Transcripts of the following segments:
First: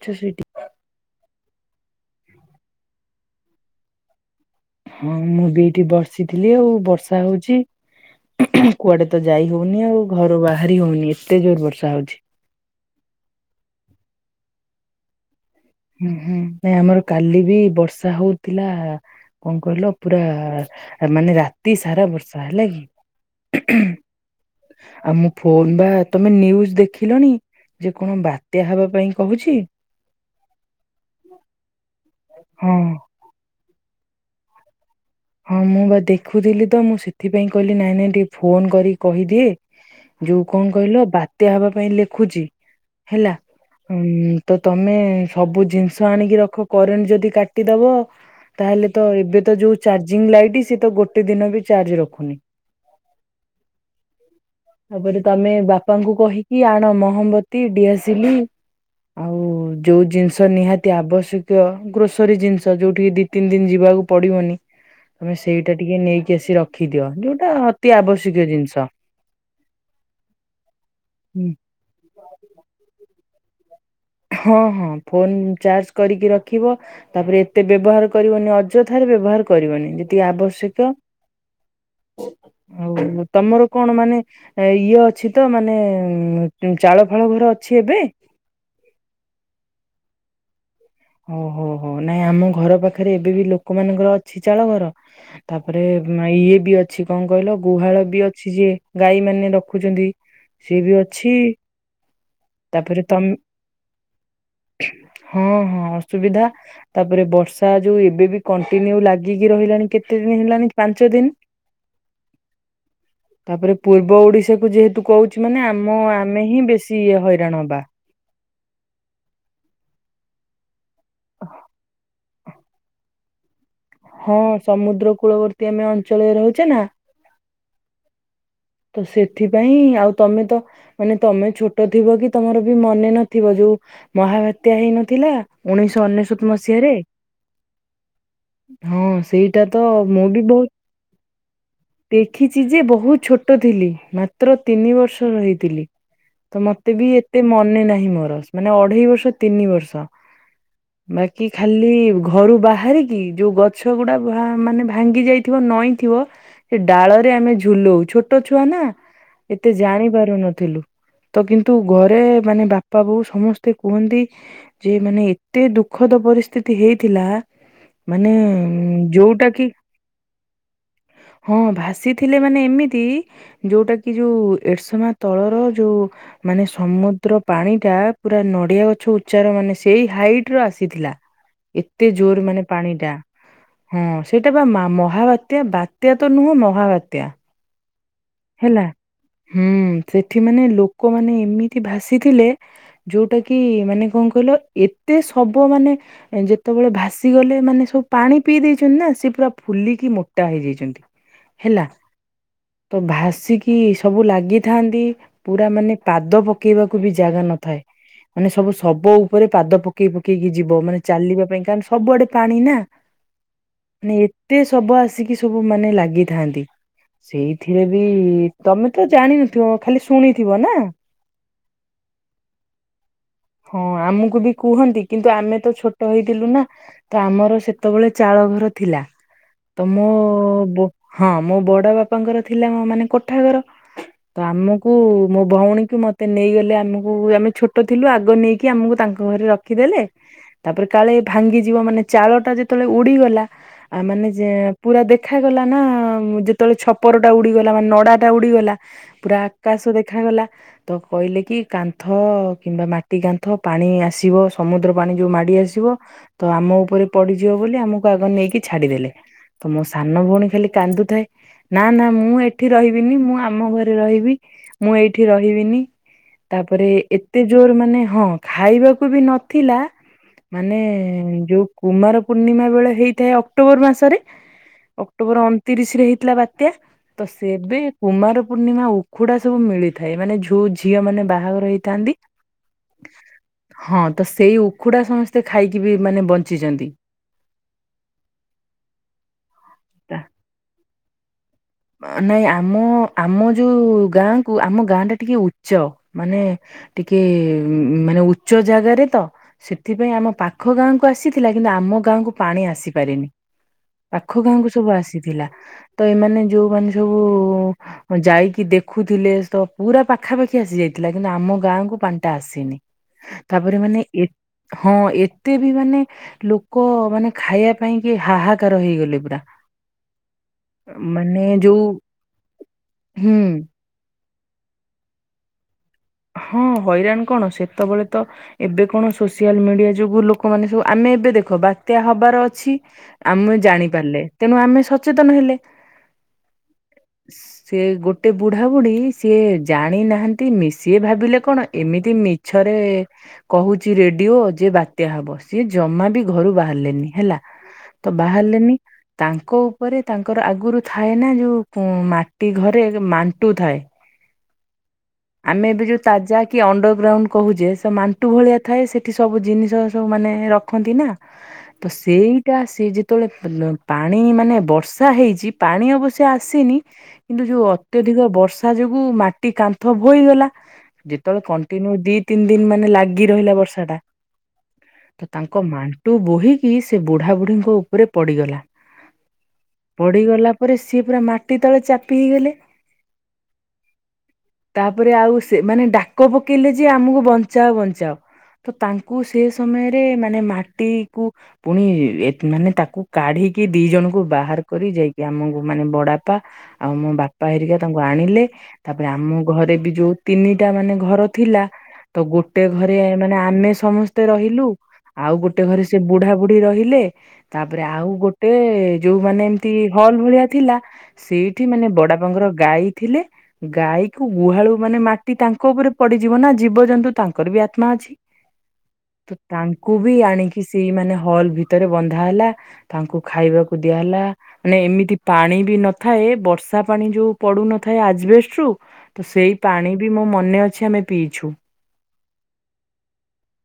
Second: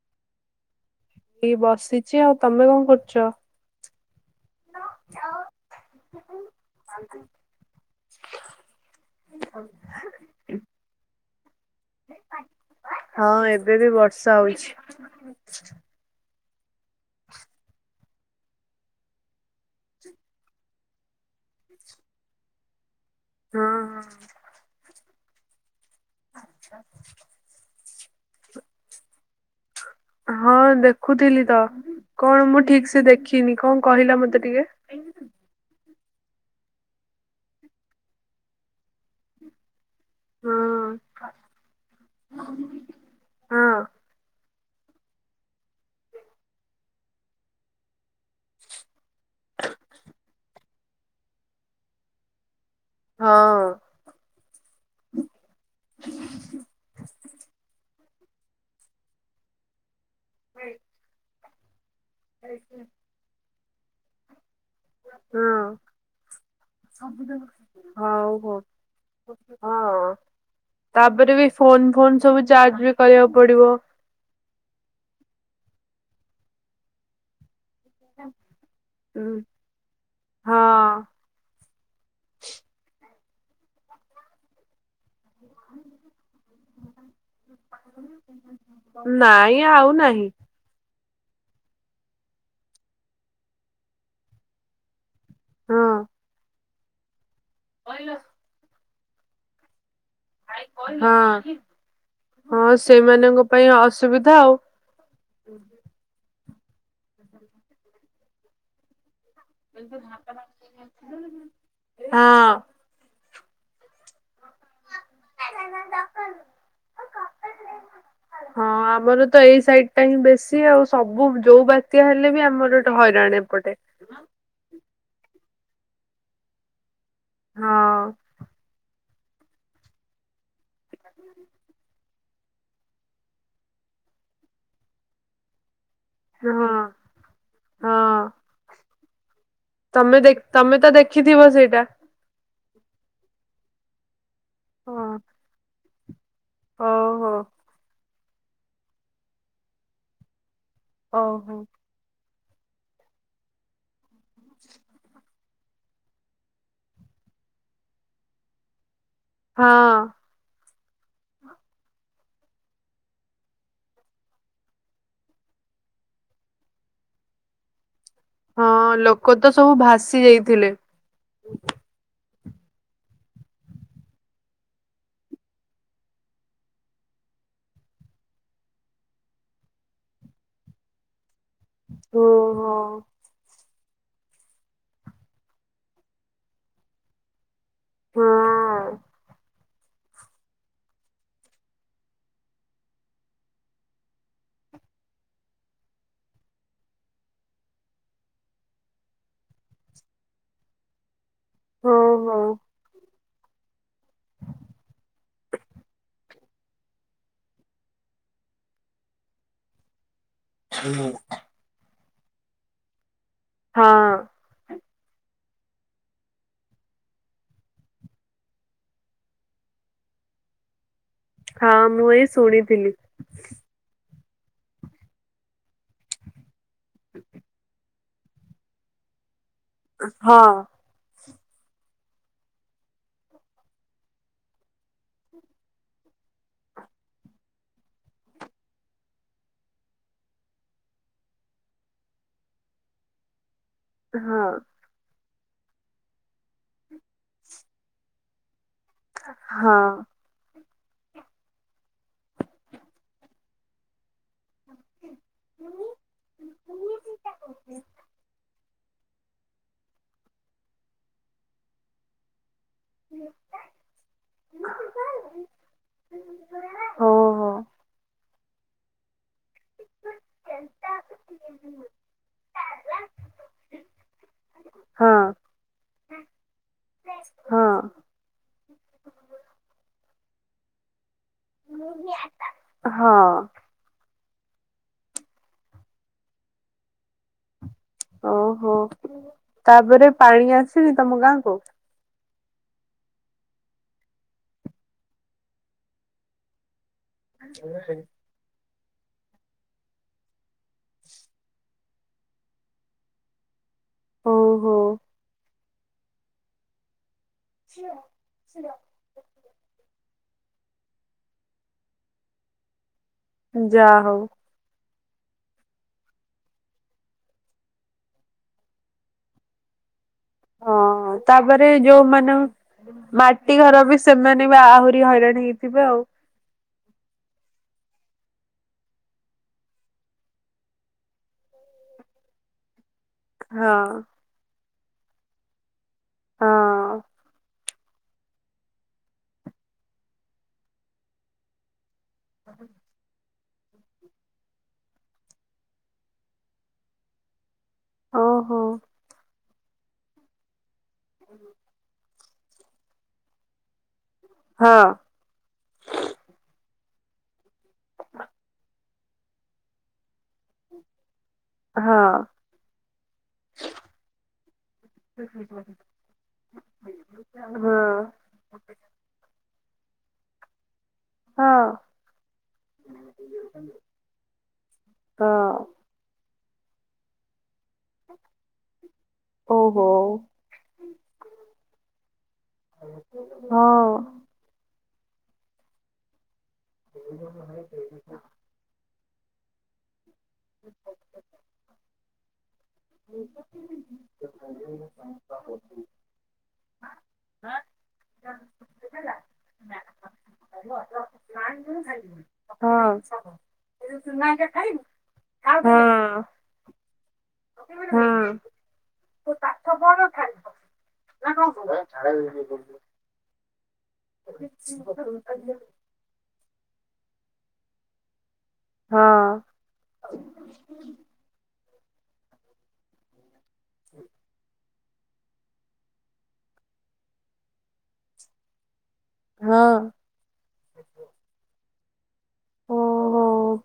ମାଛ ସେଇଟି ଏଇ ବସିଚି ଆଉ ତମେ କଣ କରୁଚ? ହଁ ମୁଁ ବିଏଇଠି ବର୍ଷିଥିଲି ଆଉ ବର୍ଷା ହଉଚି। କୁଆଡ଼େ ତ ଯାଇ ହଉନି ଆଉ ଘରୁ ବାହାରି ହଉନି ଏତେ ଜୋର ବର୍ଷା ହଉଚି। ହଁ ଏବେ ବି ବର୍ଷା ହଉଚି। ଆଛା। ହୁଁ ହୁଁ ନାଇଁ ଆମର କାଲି ବି ବର୍ଷା ହଉଥିଲା କଣ କହିଲ ପୁରା ମାନେ ରାତି ସାରା ବର୍ଷା ହେଲା କି। ହଁ ଆଉ ମୋ ଫୋନ୍ ବା ତମେ ନ୍ୟୁଜ୍ ଦେଖିଲଣି? ଯେ କଣ ବାତ୍ୟା ହବା ପାଇଁ କହୁଛି। ହଁ ଦେଖୁଥିଲି ତ କଣ ମୁଁ ହଁ ଠିକ୍ ସେ ଦେଖିନି କଣ କହିଲ ମତେ ଟିକେ। ହଁ ମୁଁ ବା ଦେଖୁଥିଲି ତ ମୁଁ ସେଥିପାଇଁ କହିଲି ନାଇଁ ନାଇଁ ଟିକେ ଫୋନ୍ କରିକି କହିଦିଏ। ଯୋଉ କଣ ହଁ କହିଲ ବାତ୍ୟା ହବା ପାଇଁ ଲେଖୁଛି ହେଲା। ହଁ ତ ତମେ ସବୁ ଜିନିଷ ଆଣିକି ରଖ କରେଣ୍ଟ ଯଦି କାଟିଦବ ତାହେଲେ ତ ଏବେ ତ ଯୋଉ ଚାର୍ଜିଂ ଲାଇଟ୍ ସେ ତ ଗୋ ଟେ ଦିନବି ଚାର୍ଜ ରଖୁନି। ହଁ। ତାପରେ ତମେ ବାପାଙ୍କୁ କହିକି ଆଣ ମହମବତୀ ଡିଆସିଲି ଆଉ ଯଉ ଜିନିଷ ନିହାତି ଆବଶ୍ୟକୀୟ ଗ୍ରୋସରୀ ଜିନିଷ ଯେଉଁଠିକି ଦୁଇ ତିନି ଦିନ ଯିବାକୁ ପଡ଼ିବନି। ତମେ ହଁ ସେଇଟା ଟିକେ ନେଇକି ଆସି ରଖିଦିଅ ଯୋଉଟା ଅତି ହଉ ଆବଶ୍ୟକୀୟ ହଉ ଜିନିଷ। ହଁ ତାପରେ ହୁଁ। ବି ଫୋନ୍ ଫୋନ୍ ସବୁ ଚାର୍ଜ ବି କରିବାକୁ ପଡ଼ିବ। ହଁ ହଁ ଫୋନ୍ ଚାର୍ଜ କରିକି ରଖିବ ତାପରେ ଏତେ ବ୍ୟବହାର କରିବନି ଅଯଥାରେ ବ୍ୟବହାର କରିବନି ଯେତିକି ଆବଶ୍ୟକ ହଁ। ଆଉ ତମର କଣ ମାନେ ଏ ଇଏ ଅଛି ତ ମାନେ ଚାଳ ଫାଳ ଘରେ ଅଛି ଏବେ? ନାଇଁ ଆଉ ନାହିଁ। ଓ ହୋ ହୋ ନାଇଁ ଆମ ଘର ପାଖରେ ଏବେ ବି ଲୋକମାନଙ୍କର ଅଛି ଚାଳ ଘର। ତାପରେ ହଁ ଉଁ ଇଏ ବି ଅଛି କଣ କହିଲ ଗୁହାଳ ବି ଅ ଛି ଯେ ଗାଈ ମାନେ ରଖୁଛନ୍ତି। ସିଏ ବି ଅଛି ହଁ ହଁ ତାପରେ ତମ ସେମାନଙ୍କ ପାଇଁ ଅସୁବିଧା ଆଉ। ହଁ ହଁ ଅସୁବିଧା ତାପରେ ବର୍ଷା ଯୋଉ ଏବେ ବି କଣ୍ଟିନ୍ୟୁ ଲା ଗିକି ରହିଲାଣି କେତେ ଦିନି ହେଲାଣି ପାଞ୍ଚ ଦିନି। ହଁ। ତାପରେ ପୂର୍ବ ଓଡିଶାକୁ ଯେହେତୁ କହୁଛି ମାନେ ଆମ ଆମେ ହିଁ ବେଶୀ ଇଏ ହଇରାଣ ହବା। ହଁ ଆମର ତ ଏଇ ସାଇଟ୍ ଟା ହିଁ ବେଶୀ ଆଉ। ସବୁ ଯୋଉ ବାତ୍ୟା ହେଲେ ବି ଆମର ଏଇଠି ହଇରାଣ ଏପଟେ। ହଁ ସମୁଦ୍ର କୂଳବର୍ତ୍ତୀ ଆମେ ଅଞ୍ଚଳରେ ରହୁଛେ ନା। ହଁ। ତ ସେଥିପାଇଁ ଆଉ ତମେ ତ ମାନେ ତମେ ଛୋଟ ଥିବ କି ତମର ବି ମନେ ନଥିବ ଯୋଉ ମହାବାତ୍ୟା ହେଇନଥିଲା ଉଣେଇଶହ ଅନେଶ ଶତ ହଁ ମସିହାରେ ହଁ ହଁ ସେଇ। ତମେ ଦେ ତମେ ତ ଦେଖିଥିବ ସେଇଟା? ଦେଖିଛି ଯେ ବହୁତ ଛୋଟ ଥିଲି ମାତ୍ର ତିନି ହଁ ବର୍ଷର ହେଇଥିଲି। ତ ମତେ ବି ହଉ ହଉ ଏତେ ମନେ ନାହିଁ ମୋର। ମାନେ ଅଢେଇ ବର୍ଷ ତିନି ବର୍ଷ ହଉ ବାକି ହଉ ଖାଲି ଘରୁ ବାହାରିକି ଯୋଉ ଗଛ ଗୁଡ଼ା ଭା ମାନେ ଭାଙ୍ଗି ଯାଇଥିବ ନଇଁଥିବ ସେ ଡାଳରେ ଆମେ ଝୁଲୁ ଛୋଟ ଛୁଆ ନା ଏତେ ହଁ ଜାଣି ପାରୁନଥିଲୁ। ତ କିନ୍ତୁ ଘରେ ମାନେ ବାପା ବୋଉ ସମସ୍ତେ କୁହନ୍ତି ଯେ ମାନେ ଏତେ ଦୁଃଖଦ ପରିସ୍ଥିତି ହେଇଥିଲା ମାନେ ହଁ ଲୋକ ଯୋଉଟା ତ କି ସବୁ ଭାସି ଯାଇଥିଲେ। ହଁ ଭାସିଥିଲେ ମାନେ ଏମିତି ଯୋଉଟା କି ଯୋଉ ଏରସମା ତଳର ଯୋଉ ମାନେ ସମୁଦ୍ର ପାଣିଟା ପୁରା ନଡିଆ ଗଛ ଉଚ୍ଚାର ମାନେ ସେଇ ହାଇଟ୍ ର ଆସିଥିଲା। ଏତେ ଜୋର୍ ମାନେ ଓହୋ ପାଣିଟା। ହଁ ସେଇଟା ବା ମା ମହାବାତ୍ୟା ବାତ୍ୟା ତ ନୁହଁ ମହାବାତ୍ୟା। ହଁ। ହେଲା ହୁଁ ସେଠି ମାନେ ଲୋକମାନେ ଏମିତି ଭାସିଥିଲେ ଯୋଉଟା କି ମାନେ କଣ କହିଲ ଏତେ ସବ ମାନେ ଯେତେବେଳେ ଭାସି ଗଲେ ମାନେ ସବୁ ପାଣି ପିଇ ଦେଇଛନ୍ତି ନା ସିଏ ପୁରା ଫୁଲିକି ମୋଟା ହେଇଯାଇଛନ୍ତି। ହେଲା ହଉ ହଉ ତ ଭାସିକି ସବୁ ଲାଗିଥାନ୍ତି ପୁରା ମାନେ ପାଦ ପକେଇବାକୁ ବି ଜାଗା ନଥାଏ ମାନେ ସବୁ ଶବ ଉପରେ ପାଦ ପ କେଇ ପକେଇକି ଯିବ ମାନେ ଚାଲିବା ପାଇଁ କାରଣ ସବୁଆଡେ ପାଣି ନା ହଁ ମାନେ ଏ ତେ ଶବ ଆସିକି ସବୁ ମାନେ ଲାଗିଥାନ୍ତି ସେଇ ଥିରେ ବି ତମେ ତ ଜାଣିନଥିବ ଖାଲି ଶୁଣିଥିବ ନା? ହଁ ମୁଁ ଏଇ ଶୁଣିଥିଲି। ହଁ ଆମକୁ ବି କୁହନ୍ତି କିନ୍ତୁ ଆମେ ତ ଛୋଟ ହେଇଥିଲୁ ନା ତ ଆମର ସେତେବେଳେ ଚାଳ ଘର ଥିଲା। ତ ମୋ ହଁ ବ ହଁ ମୋ ବଡ ବାପାଙ୍କର ଥିଲା ମାନେ କୋଠା ଘର। ତ ଆମକୁ ମୋ ଭଉଣୀକୁ ମତେ ନେଇଗଲେ ଆମକୁ ଆମେ ଛୋଟ ଥିଲୁ ଆଗ ନେଇ କି ଆମକୁ ତାଙ୍କ ଘରେ ରଖିଦେଲେ ତାପରେ କାଳେ ଭାଙ୍ଗିଯିବ ମାନେ ଚାଳଟା ଯେତେବେଳେ ଉଡିଗଲା ଆ ମାନେ ହଁ ଯେ ପୁରା ଦେଖାଗଲା ନା ଯେତେବେଳେ ଛପରଟା ଉଡ଼ିଗଲା ମାନେ ନଡ଼ାଟା ଉଡ଼ିଗଲା। ପୁରା ହଁ ଆକାଶ ଦେଖାଗଲା ତ କହିଲେ କି କାନ୍ଥ କିମ୍ବା ମା ଟି କାନ୍ଥ ପାଣି ଆସିବ ସମୁଦ୍ର ପାଣି ଯୋଉ ମାଡ଼ି ଆସିବ। ତ ଆମ ଉପରେ ପଡିଯିବ ବୋଲି ଆମକୁ ଆଗ ନେଇକି ଛାଡିଦେଲେ ତ ମୋ ସାନ ଭଉଣୀ ଖାଲି କାନ୍ଦୁଥାଏ ନା ନା ମୁଁ ଏ ଠି ରହିବିନି ମୁଁ ଆମ ଘରେ ରହିବି ମୁଁ ଏଇଠି ରହିବିନି। ତାପରେ ହଉ ଏତେ ହଉ ଜୋର୍ ମାନେ ହଁ ଖାଇବାକୁ ବି ନଥିଲା। ମାନେ ଯୋଉ କୁମାର ପୂର୍ଣ୍ଣିମା ବେଳେ ହେଇଥାଏ ଅକ୍ଟୋବର୍ ମାସରେ। ହଁ ଅକ୍ଟୋବର୍ ଅଣତିରିଶ୍ ରେ ହେଇଥିଲା ବା ତ୍ୟା ହଁ ସେବେ କୁମାର ପୂର୍ଣ୍ଣିମା ଉଖୁଡା ସବୁ ମିଳିଥାଏ ମାନେ ଯୋଉ ଝିଅ ମାନେ ବା ଆଉର ହେଇଥାନ୍ତିି, ହଁ ହଁ ତ ସେଇ ଉଖୁଡା ସମସ୍ତେ ଖାଇକି ବି ମାନେ ବଞ୍ଚିଚନ୍ତି। ଓହୋ ତାପରେ ପାଣି ଆସିନି ତମ ଗାଁ କୁ? ନାଇଁ ଆମ ଆମ ଯୋଉ ଗାଁକୁ ଆମ ଗାଁ ଟା ଟିକେ ଉଚ୍ଚ। ମାନେ ଟିକେ ମ୍ ମାନେ ଉଚ୍ଚ ଜାଗାରେ ତ। ସେଥିପାଇଁ ଆମ ପାଖ ଗାଁକୁ ଆସିଥିଲା କିନ୍ତୁ ଆମ ଗାଁକୁ ପାଣି ଆସିପାରିନି। ପାଖ ହଉ ଗାଁକୁ ସବୁ ହଉ ଆସିଥିଲା ତ ଏମାନେ ଯୋଉମାନେ ସବୁ ଯାଇକି ଦେଖୁ ଦେଖୁଥିଲେ ତ ପୁରା ପାଖାପାଖି ଆସି ଯାଇଥିଲା କିନ୍ତୁ ଆମ ଗାଁକୁୁ ପାଣିଟା ଆସିନି। ତାପରେ ଯା ମାନେ ହଉ ଏ ହଁ ଏତେ ବି ମାନେ ଲୋକ ମାନେ ଖାଇବା ପାଇଁ କି ହାହାକାର ହେଇଗଲେ ପୁରା। ହଁ ମାନେ ତାପରେ ଯୋଉ ଯୋଉମାନ ହୁଁ ମାଟି ଘର ବି ସେମାନେ ବି ଆହୁରି ହଇରାଣ ହେଇଥିବେ ଆଉ। ହଁ ହଇରାଣ କଣ ସେତେବେଳେ ତ ଏବେ କଣ ସୋସିଆଲ ମିଡିଆ ଯୋଗୁ ଲୋକମାନେ ସବୁ ଆମେ ଏବେ ଦେଖ ବାତ୍ୟା ହବାର ଅଛି। ଆମେ ହଁ ଜାଣିପାରିଲେ ତେଣୁ ଆମେ ସଚେତନ ହେଲେ। ହଁ ସେ ଗୋଟେ ବୁଢାବୁଢ଼ୀ ସିଏ ଜାଣି ନାହାନ୍ତି ମିଶି ସିଏ ଭାବିଲେ କଣ ଏମି ତି ମିଛରେ କହୁଛି ରେଡିଓ ଯେ ବାତ୍ୟା ହବ ସିଏ ଜମା ବି ଘରୁ ବାହାରିଲେନି ହେଲା। ତ ଓହୋ ବାହାରିଲେନି ତାଙ୍କ ଉପରେ ତାଙ୍କର ଆଗରୁ ଥାଏ ନା ଯୋଉ ମା ଟି ଘରେ ଯୋ ମାଣ୍ଟୁ ଥାଏ। ହଁ। ଆମେ ଏବେ ଯୋଉ ତାଜା କି ଅଣ୍ଡର ଗ୍ରାଉଣ୍ଡ କହୁଛେ ସେ ମାଣ୍ଟୁ ଭଳିଆ ଥାଏ ସେ ସେଠି ସବୁ ଜିନିଷ ସବୁ ମାନେ ରଖନ୍ତି ନା। [inaudible] ତ ସେଇଟା ସିଏ ଯେତେବେଳେ ପ୍ ପାଣି ମାନେ ବର୍ଷା ହେଇଛି ପାଣି ଅବଶ୍ୟ ଆସିନି। କିନ୍ତୁ ଯୋଉ ହଁ ଅତ୍ୟଧିକ ବର୍ଷା ଯୋଗୁ ମାଟି କାନ୍ଥ ଭୋଇଗଲା। ତବେଳେ ହଁ କଣ୍ଟିନ୍ୟୁ ଦି ତିନ୍ ଦିନ୍ ମାନେ ଲାଗି ରହିଲା ବର୍ଷା ଟା ତ ତାଙ୍କ ହଁ ମା ଟୁ ବୋହିକି ସେ ବୁଢା ବୁଢୀଙ୍କ ଉପରେ ପଡିଗଲା ଓହୋ ପଡିଗଲା ପରେ ପରେ ସିଏ ପୁରା ମାଟି ତଳେ ଚାପି ହେଇଗଲେ। ହଁ। ତାପରେ ଆଉ ସେମାନେ ଡାକ ପକେଇଲେ ଯେ ଆମକୁ ବଞ୍ଚାଅ ବଞ୍ଚାଅ ତ ତାଙ୍କ କୁ ସେ ସମୟରେ ମାନେ ମାଟି କୁ ପୁଣି ମାନେ ତାକୁ କାଢିକି ଦି ଜଣଙ୍କୁ ବାହାର କରି ଯାଇକି ଆମକୁ ମାନେ ବଡାପା ଆଉ ମୋ ବାପା ହେରିକା ତାଙ୍କୁ ଆଣିଲେ ତାପରେ ଆମ ଘରେବି ଯୋଉ ତିନିଟା ମାନେ ଘର ଥିଲା ତ ଗୋଟେ ହଁ ଘରେ ମାନେ ଆମେ ସମସ୍ତେ ରହିଲୁ ଆଉ ଗୋଟେ ହଁ ଘରେ ସେ ବୁଢା ବୁଢୀ ରହିଲେ ତାପରେ ଆଉ ହଁ ଗୋଟେ ଯୋଉ ମାନେ ଏମିତି ହଲ୍ ଭଳିଆ ଥିଲା ସେଇଠି ମାନେ ବଡ଼ବାପା ଙ୍କର ଗାଈ ଥିଲେ ଗାଈକୁ ଗୁହାଳୁ ମାନେ ମାଟି ତାଙ୍କ ଉପରେ ପଡ଼ିଯିବନା ଜୀବଜନ୍ତୁ ତାଙ୍କରବି ଆତ୍ମା ଅଛି। ହଁ ତ ତାଙ୍କୁବି ଆଣିକି ସେଇ ମାନେ ହଲ୍ ଭିତରେ ବନ୍ଧା ହେଲା। ତାଙ୍କୁ ଖାଇବାକୁ ଦିଆ ହେଲା। ମାନେ ଏମିତି ପାଣିବି ନଥାଏ ବର୍ଷା ପାଣି ଯୋଉ ପଡୁନଥାଏ ଆଜବେଷ୍ଟରୁୁ ତ ସେଇ ହଁ ପାଣିବି ମୋ ମନେ ଅଛି ଆମେ ପିଇଛୁ।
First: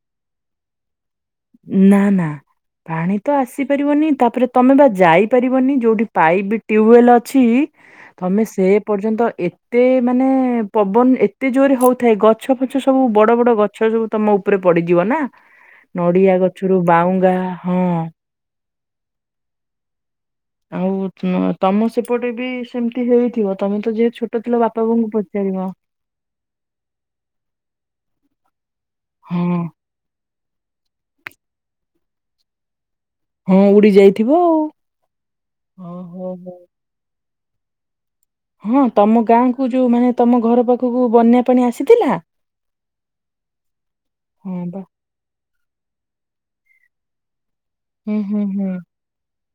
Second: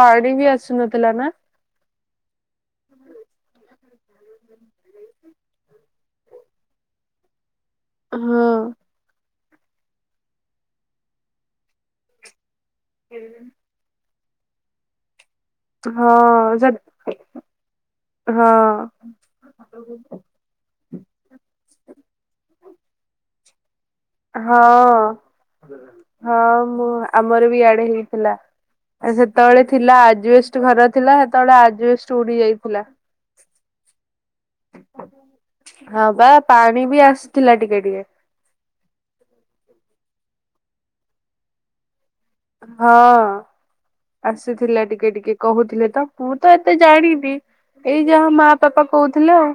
ପାଣିବି ଆସୁନଥିଲା ନା? ନା ନା ପାଣିତ ଆସିପାରିବନି ତାପରେ ତମେବା ଯାଇପାରିବନି ଯୋଉଠି ପାଇପ୍ ଟ୍ୟୁୱେଲ ଅଛି ହଁ ତମେ ସେ ପର୍ଯ୍ୟନ୍ତ ଏତେ ମାନେ ପବନ ଏତେ ଜୋରେ ହଉଥାଏ ଗଛ ଫଛ ସବୁ ବଡ଼ ବଡ଼ ଗ ଗଛସବୁ ତମ ଉପରେ ପଡ଼ିଯିବନା ନଡ଼ିଆ ହଁ ସେ ଗଛରୁ ବାଉଙ୍ଗା ହଁ। ହଁ। ଆଉ ତମ ସେପଟେବି ସେମିତି ହେଇଥିବ ତମେତ ଯେହେ ଛୋଟଥିଲ ବାପା ବୋଉଙ୍କୁ ହଁ ପଚାରିବ। ହଁ ମୁଁ ଆମରବି ଇଆଡ଼େ ହେଇଥିଲା ହଁ ସେତେବେଳେ ଥିଲା ଆଜବେଷ୍ଟ୍ ଘର ଥିଲା ହେତେବେଳେ ଆଜିବେଷ୍ଟ ଉଡ଼ି ଯାଇଥିଲା। ହଁ ଉଡ଼ି ଯାଇଥିବ ଆଉ। ହଁବା ଓହୋ ହୋ। ପାଣିବି ଆସିଥିଲା ଟିକେ ଟିକେ। ହଁ ତମ ଗାଁକୁ ଯୋଉ ମାନେ ତମ ଘର ପାଖକୁ ବନ୍ୟା ପାଣି ଆସିଥିଲା? ହଁ ହଁ ବା ଆସିଥିଲା ଟିକେ ଟିକେ। କହୁଥିଲେତ ମୁଁତ ଏତେ ଜାଣିନି ଏଇ ହୁଁ ଯାହା ହୁଁ ମା ହୁଁ ବାପା କହୁଥିଲେ ଆଉ।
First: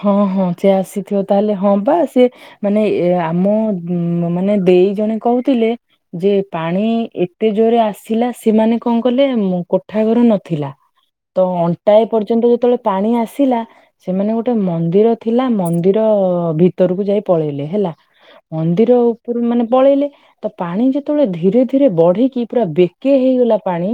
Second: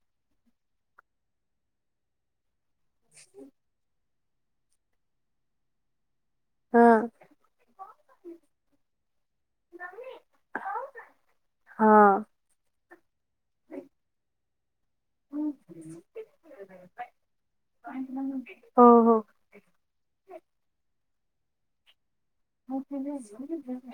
ହଁ ହଁ ସେ ଆସିଥିବ ତାହେଲେ ହଁପା ସେ ମାନେ ଏ ଆମ ହୁଁ ମାନେ ଦେଇ ଜଣେ କହୁଥିଲେ ଯେ ପାଣି ହଁ ଏ ଏତେ ଜୋରେ ଆସିଲା ସେମାନେ କଣ କଲେ କୋଠା ଘର ନଥିଲା ତ ଅଣ୍ଟାଏ ହଁ ପର୍ଯ୍ୟନ୍ତ ଯେତେବେଳେ ପାଣି ଆସିଲା ସେମାନେ ଗୋଟେ ମନ୍ଦିର ଥିଲା ମନ୍ଦିର ଭିତରକୁ ଯାଇ ପଳେଇଲେ ହେଲା। ମନ୍ଦିର ଓହୋ ଉପରୁ ମାନେ ପଳେଇଲେ ତ ପାଣି ଯେତେବେଳେ ଧୀରେ ଧୀରେ ବଢିକି ପୁରା ବେକେ ହେଇଗଲା ପାଣି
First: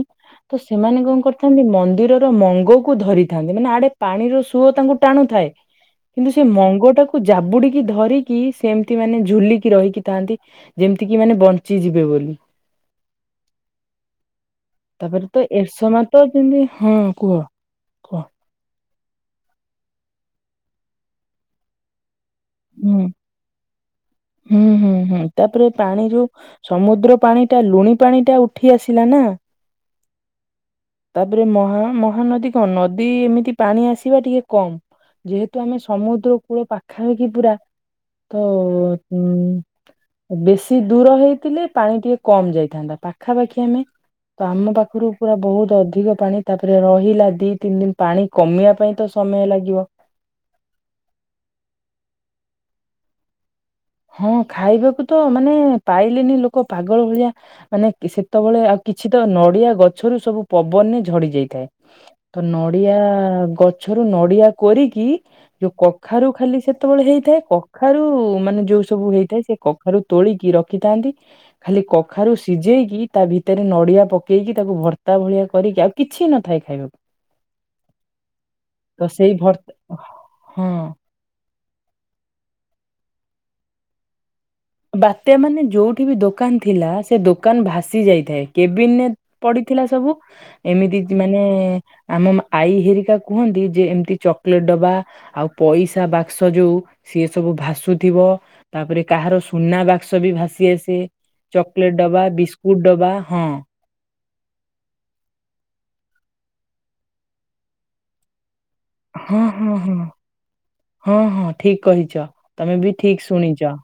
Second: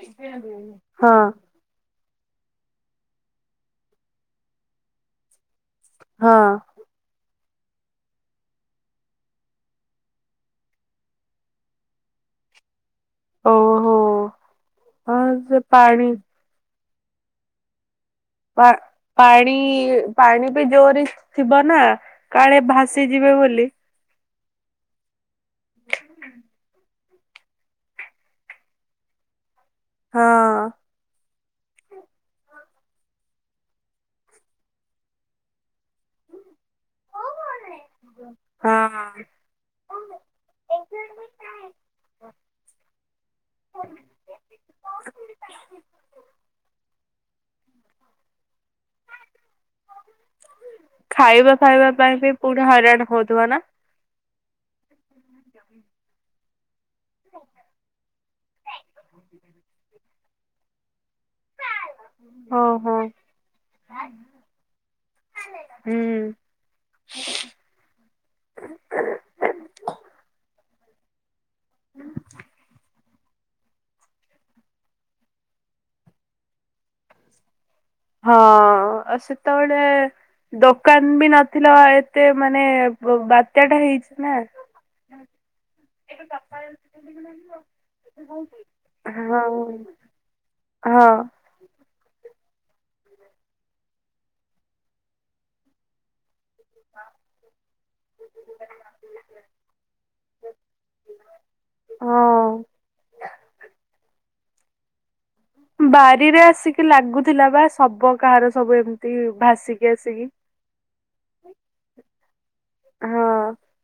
ତସେମାନେ ହଁ। କଣ କରିଥାନ୍ତି ମନ୍ଦିରର ମଙ୍ଗକୁ ଧରିଥାନ୍ତି ମାନେ ଆଡ଼େ ପାଣିର ସୁଅ ତାଙ୍କୁ ଟାଣୁଥାଏ କିନ୍ତୁ ସେ ହଁ ମଙ୍ଗଟାକୁ ଜାବୁଡ଼ିକି ଧରିକି ସେମିତି ମାନେ ଝୁଲିକି ରହିକି ଥାଆନ୍ତି। ଯେମିତିକିି ମାନେ ବଞ୍ଚି ଯିବେ ବୋଲି। ଓହୋ ହଁ ତାପରେତ ସେ ଏରଶ ପାଣି ମାତ ଯେମିତି ହଁ କୁହ। କୁହ। ପା ପାଣି ପାଣିବି ଜୋରେ ଥିବନା କାଳେ ହୁଁ। ଭାସିଯିବେ ବୋଲି ହୁଁ ହୁଁ ହୁଁ ତାପରେ ପାଣି ଯୋଉ ସମୁଦ୍ର ପାଣି ଟା ଲୁଣି ପାଣିଟା ଉଠି ଆସିଲାନା ହଁ। ତାପରେ ମହା ମହାନଦୀ କଁ ନଦୀ ଏମିତି ପାଣି ଆସିବା ଟିକେ କମ୍ ଯେହେତୁ ଆମେ ସମୁଦ୍ର କୂଳ ପାଖା ପାଖି ପୁରା ତ ଉଁ [inaudible] ବେଶୀ ଦୂର ହେଇଥିଲେ ପାଣି ଟିକେ କମ୍ ଯାଇଥାନ୍ତା ପାଖାପାଖି ଆମେ। ତ ଆମ ପାଖରୁ ପୁରା ବହୁତ ତ ଅଧିକ ପାଣି ତାପରେ ରହିଲା ଦି ତିନି ଦିନ ପାଣି କମିବା ପାଇଁ ତ ସମୟ ଲାଗିବ। ଖାଇବା ଫାଇବା ପାଇଁ ବି ପୁଣି ହଇରାଣ ହଉଥିବ ନା। ହଁ ଖାଇବାକୁ ତ ମାନେ ପାଇଲେନି ଲୋକ କ ପାଗଳ ଭଳିଆ ମାନେ ସେତେବେଳେ ଆଉ କିଛି ତ ନଡିଆ ଗ ଛରୁ ସବୁ ପବନରେ ଝଡି ଯାଇଥାଏ। ତ ହଁ ନଡିଆ ହଁ। ଗଛରୁ ନଡିଆ କୋରିକି ଯୋଉ ହୁଁ କଖାରୁ ଖାଲି ସେ ଯେତେବେଳେ ହେଇଥାଏ କଖାରୁ ମାନେ ଯୋଉ ସବୁ ହେଇଥାଏ ସେ କଖାରୁ ତୋଳିକି ରଖିଥାନ୍ତି। ଖାଲି କଖାରୁ ସିଝେଇକି ତା ଭିତରେ ନଡିଆ ପକେଇକି ତାକୁ ଭର୍ତ୍ତା ଭଳିଆ କରିକି ଆଉ କିଛି ନଥାଏ ଖାଇବାକୁ। ହଁ ତ ଆଉ ସେଇ ଭର୍ତ୍ତା ସେତେବେଳେ ହଁ ଦୋକାନ ବି ନ ଥିଲା ଏତେ ମାନେ ବାତ୍ୟା ଟା ହେଇଛି ନା। ବାତ୍ୟା ମାନେ ଯୋଉଠି ବି ଦୋକାନ ଥିଲା ସେ ଦୋକାନ ଭାସି ଯାଇଥାଏ କେବିନରେ ହଁ ପଡିଥିଲା ସବୁ ଏମିତି କି ହଁ ମାନେ- ଆମ ଆଈ ହେରିକା କୁହନ୍ତି ଯେ ଏମିତି ଚକୋଲେଟ ଡବା ଆଉ ପଇସା ବାକ କ୍ସ ଯୋଉ ସିଏ ସବୁ ଭାସୁଥିବ ତାପରେ କାହାର ସୁନା ବାକ୍ସ ବି ଭାସି ଆସେ ଚକୋଲେଟ ଡ ବା ହଁ। ବିସ୍କୁଟ ଡବା ହଁ। ବାରିରେ ଆସିକି ଲାଗୁଥିଲା ବା ସବ କାହାର ସବୁ ଏମତି। ହଁ ହଁ ହଁ ହଁ ହଁ ଠିକ୍ କହିଛ ତମେ ବି ଠିକ୍ ହଁ ଶୁଣିଛ।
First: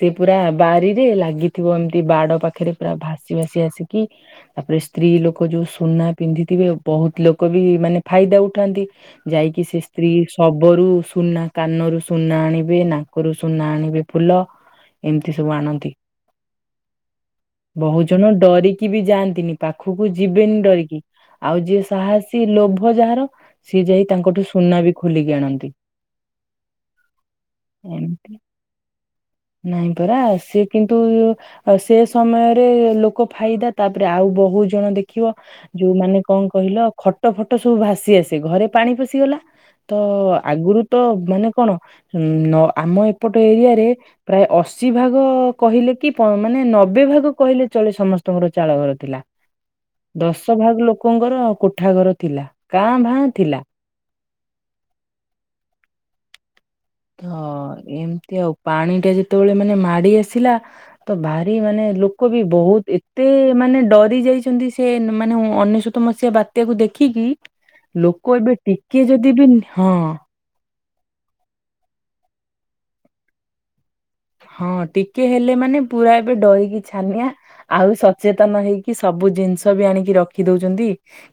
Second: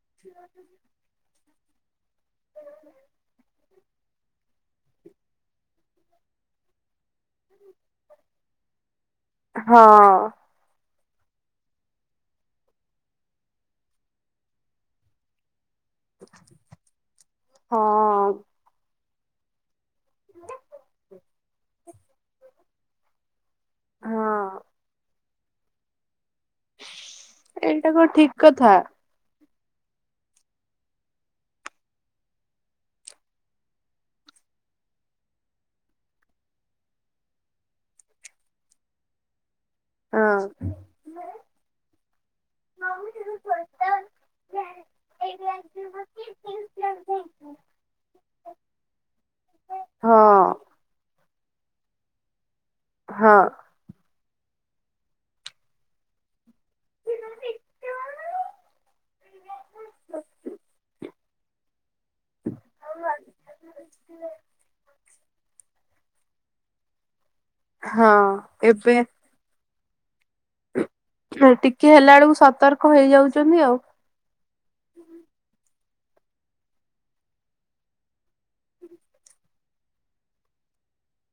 ସେ ପୁରା ବାରିରେ ଲାଗିଥିବ ଏମତି ବାଡ ପାଖରେ ପୁରା ଭାସି ଭାସି ଆସିକି। ତାପରେ ସ୍ତ୍ରୀ ଲୋକ ଯୋଉ ସୁନା ପିନ୍ଧିଥିବେ ବହୁତ ଲୋକ ବି ମାନେ ଫାଇଦା ଉଠାନ୍ତି। ଯାଇକି ସେ ହଁ ସ୍ତ୍ରୀ ଶବରୁ ସୁନା କାନରୁ ସୁନା ଆଣିବେ ନାକରୁ ସୁନା ଆଣିବେ। ଫୁଲ ଏମିତି ସବୁ ଆଣନ୍ତି ହଁ ବହୁ ଜଣ ଡରି ବି ଯାଆନ୍ତିନି ପାଖକୁ ଯିବେନି ଡରିକି ଆଉ ଯିଏ ସାହସୀ ଲୋଭ ଯାହାର ସିଏ ଯାଇ ତାଙ୍କଠୁ ହଁ। ସୁନା ବି ଖୋଲିକି ଆଣନ୍ତି। ଏଇଟା କଣ ଏମିତି ଠିକ୍ କଥା। ନାଇଁ ପରା ସିଏ କିନ୍ତୁ ଆଉ ସେ ସମୟରେ ଲୋକ ଫାଇଦା ତାପରେ ଆଉ ବହୁ ଜଣ ଦେଖିବ ଯୋଉମାନୋନ କଣ କହିଲ ଖଟ ଫଟ ସବୁ ଭାସି ଆସେ ଘରେ ପାଣି ପଶିଗଲା। ତ ହଁ ଆଗରୁ ତ ମାନେ କଣ ଆମ ଏପଟ ଏରିଆରେ ପ୍ରାୟ ଅଶୀ ଭାଗ କହିଲେ କି ମାନେ ନବେ ଭାଗ କହିଲେ ଚଳେ ସମସ୍ତେ। ତମର ଚାଳ ଘର ଥିଲା ଦଶ ହଁ। ଭାଗ ଲୋକ ଲୋକଙ୍କର କୋଠା ଘର ଥିଲା କାଁ ଭାଁ ହଁ ଥିଲା। ହ ଏମିତି ଆଉ ପାଣି ଟା ଯେତେବେଳେ ମାନେ ମାଡି ଆସିଲା। ତ ଭାରି ମାନେ ଲୋକ ବି ବହୁତ ଏତେ ମାନେ ଡରି ଯାଇଛନ୍ତି ସେ ମାନେ ଅନେଶ୍ୱତ ମସିହା ବାତ୍ୟାକୁ ଦେଖିକି ଲୋକ ଏବେ ଟିକେ ଯଦି ଦିବିନ ହଁ ଟିକେ ହେଲା ବେଳକୁ ସତର୍କ ହେଇଯାଉଛନ୍ତି ଆଉ ହଁ ଟିକେ ହେଲେ ମାନେ ପୁରା ଏବେ ଡରକି ଛାନିଆ ଆଉ ସଚେତନ ହେଇକି ସବୁ ଜିନିଷ ବି ଆଣିକି ରଖି ଦଉଛନ୍ତି।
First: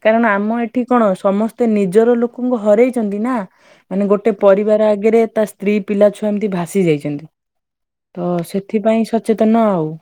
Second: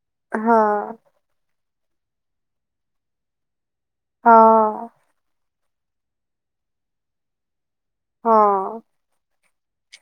କାରଣ ହଁ ଆମ ଏଠି କଣ ସମସ୍ତେ ନିଜର ଲୋକଙ୍କୁ ହରେଇଛନ୍ତି ନା। ମାନେ ଗୋଟେ ହଁ ପରିବାର ଆଗରେ ତା ସ୍ତ୍ରୀ ପିଲା ଛୁଆ ଏମିତି ଭାସି ଯାଇଛନ୍ତି। ତ ହଁ। ସେଥିପାଇଁ ସଚେତନ ଆଉ।